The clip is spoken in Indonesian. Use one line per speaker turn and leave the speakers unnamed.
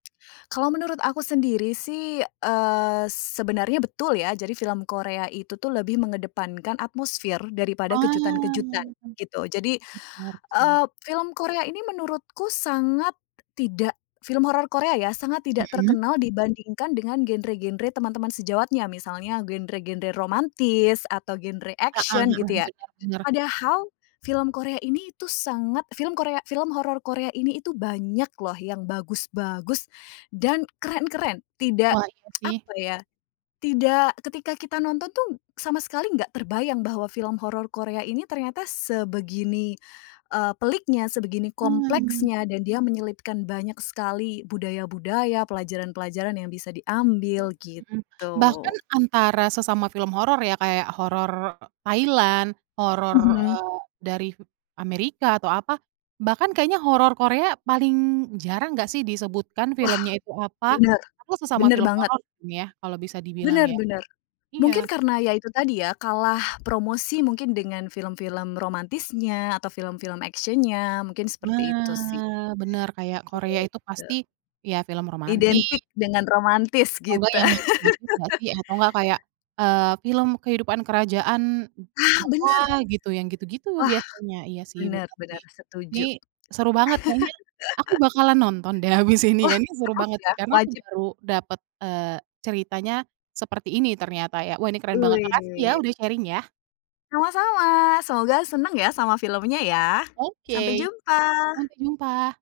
Kalau menurut aku sendiri sih, eee, sebenarnya betul ya. Jadi film Korea itu tuh lebih mengedepankan atmosfer daripada kejutan-kejutan,
Oh.
gitu. Jadi,
Benar sih.
eee, film Korea ini menurutku sangat tidak film horor Korea ya, sangat tidak
Mhm.
terkenal dibandingkan dengan genre-genre teman-teman sejawatnya, misalnya genre-genre romantis, atau genre
Heeh
action
heeh,
gitu ya.
beda benar.
Padahal film Korea ini, itu sangat film Korea, film horor Korea ini itu banyak loh yang bagus-bagus dan keren-keren. Tidak
Wah, iya sih.
apa ya, tidak ketika kita nonton tuh sama sekali nggak terbayang bahwa film horor Korea ini ternyata sebegini, eee, peliknya, sebegini
Mmm.
kompleksnya dan dia menyelipkan banyak sekali budaya-budaya, pelajaran-pelajaran yang bisa diambil,
Hmm. Bahkan
gitu.
antara sesama film horor ya kayak horor Thailand, horor,
Mhm.
eee, dari Amerika atau apa, bahkan kayaknya horor Korea paling jarang nggak sih disebutkan
Wah.
filmnya itu apa?
Benar.
Atau sesama
Benar
film
banget.
horor mungkin ya, kalau bisa dibilang
Benar
ya.
benar.
Iya.
Mungkin karena ya itu tadi ya, kalah promosi mungkin dengan film-film romantisnya, atau film-film action-nya, mungkin seperti itu sih.
Nah, benar kayak Korea itu
Gitu.
pasti, ya film romantis.
Identik dengan romantis
Atau nggak
gitu.
yang magis-magis nggak sih? Atau nggak, kayak, eee, film kehidupan kerajaan
Ah
apa
benar.
gitu, yang gitu-gitu
Wah,
biasanya, iya sih,
benar
benar
benar,
sih. Ini,
setuju.
seru banget kayaknya, aku bakalan nonton deh, habis ini
Wah,
ya, ini seru
harus
banget
ya,
sih karena aku
wajib.
baru dapet, eee, ceritanya seperti ini ternyata ya. Wah, ini keren banget, makasih ya
Wih.
udah sharing ya.
Sama-sama. Semoga senang ya sama filmnya ya. Sampai
Oke.
jumpa.
Sampai jumpa.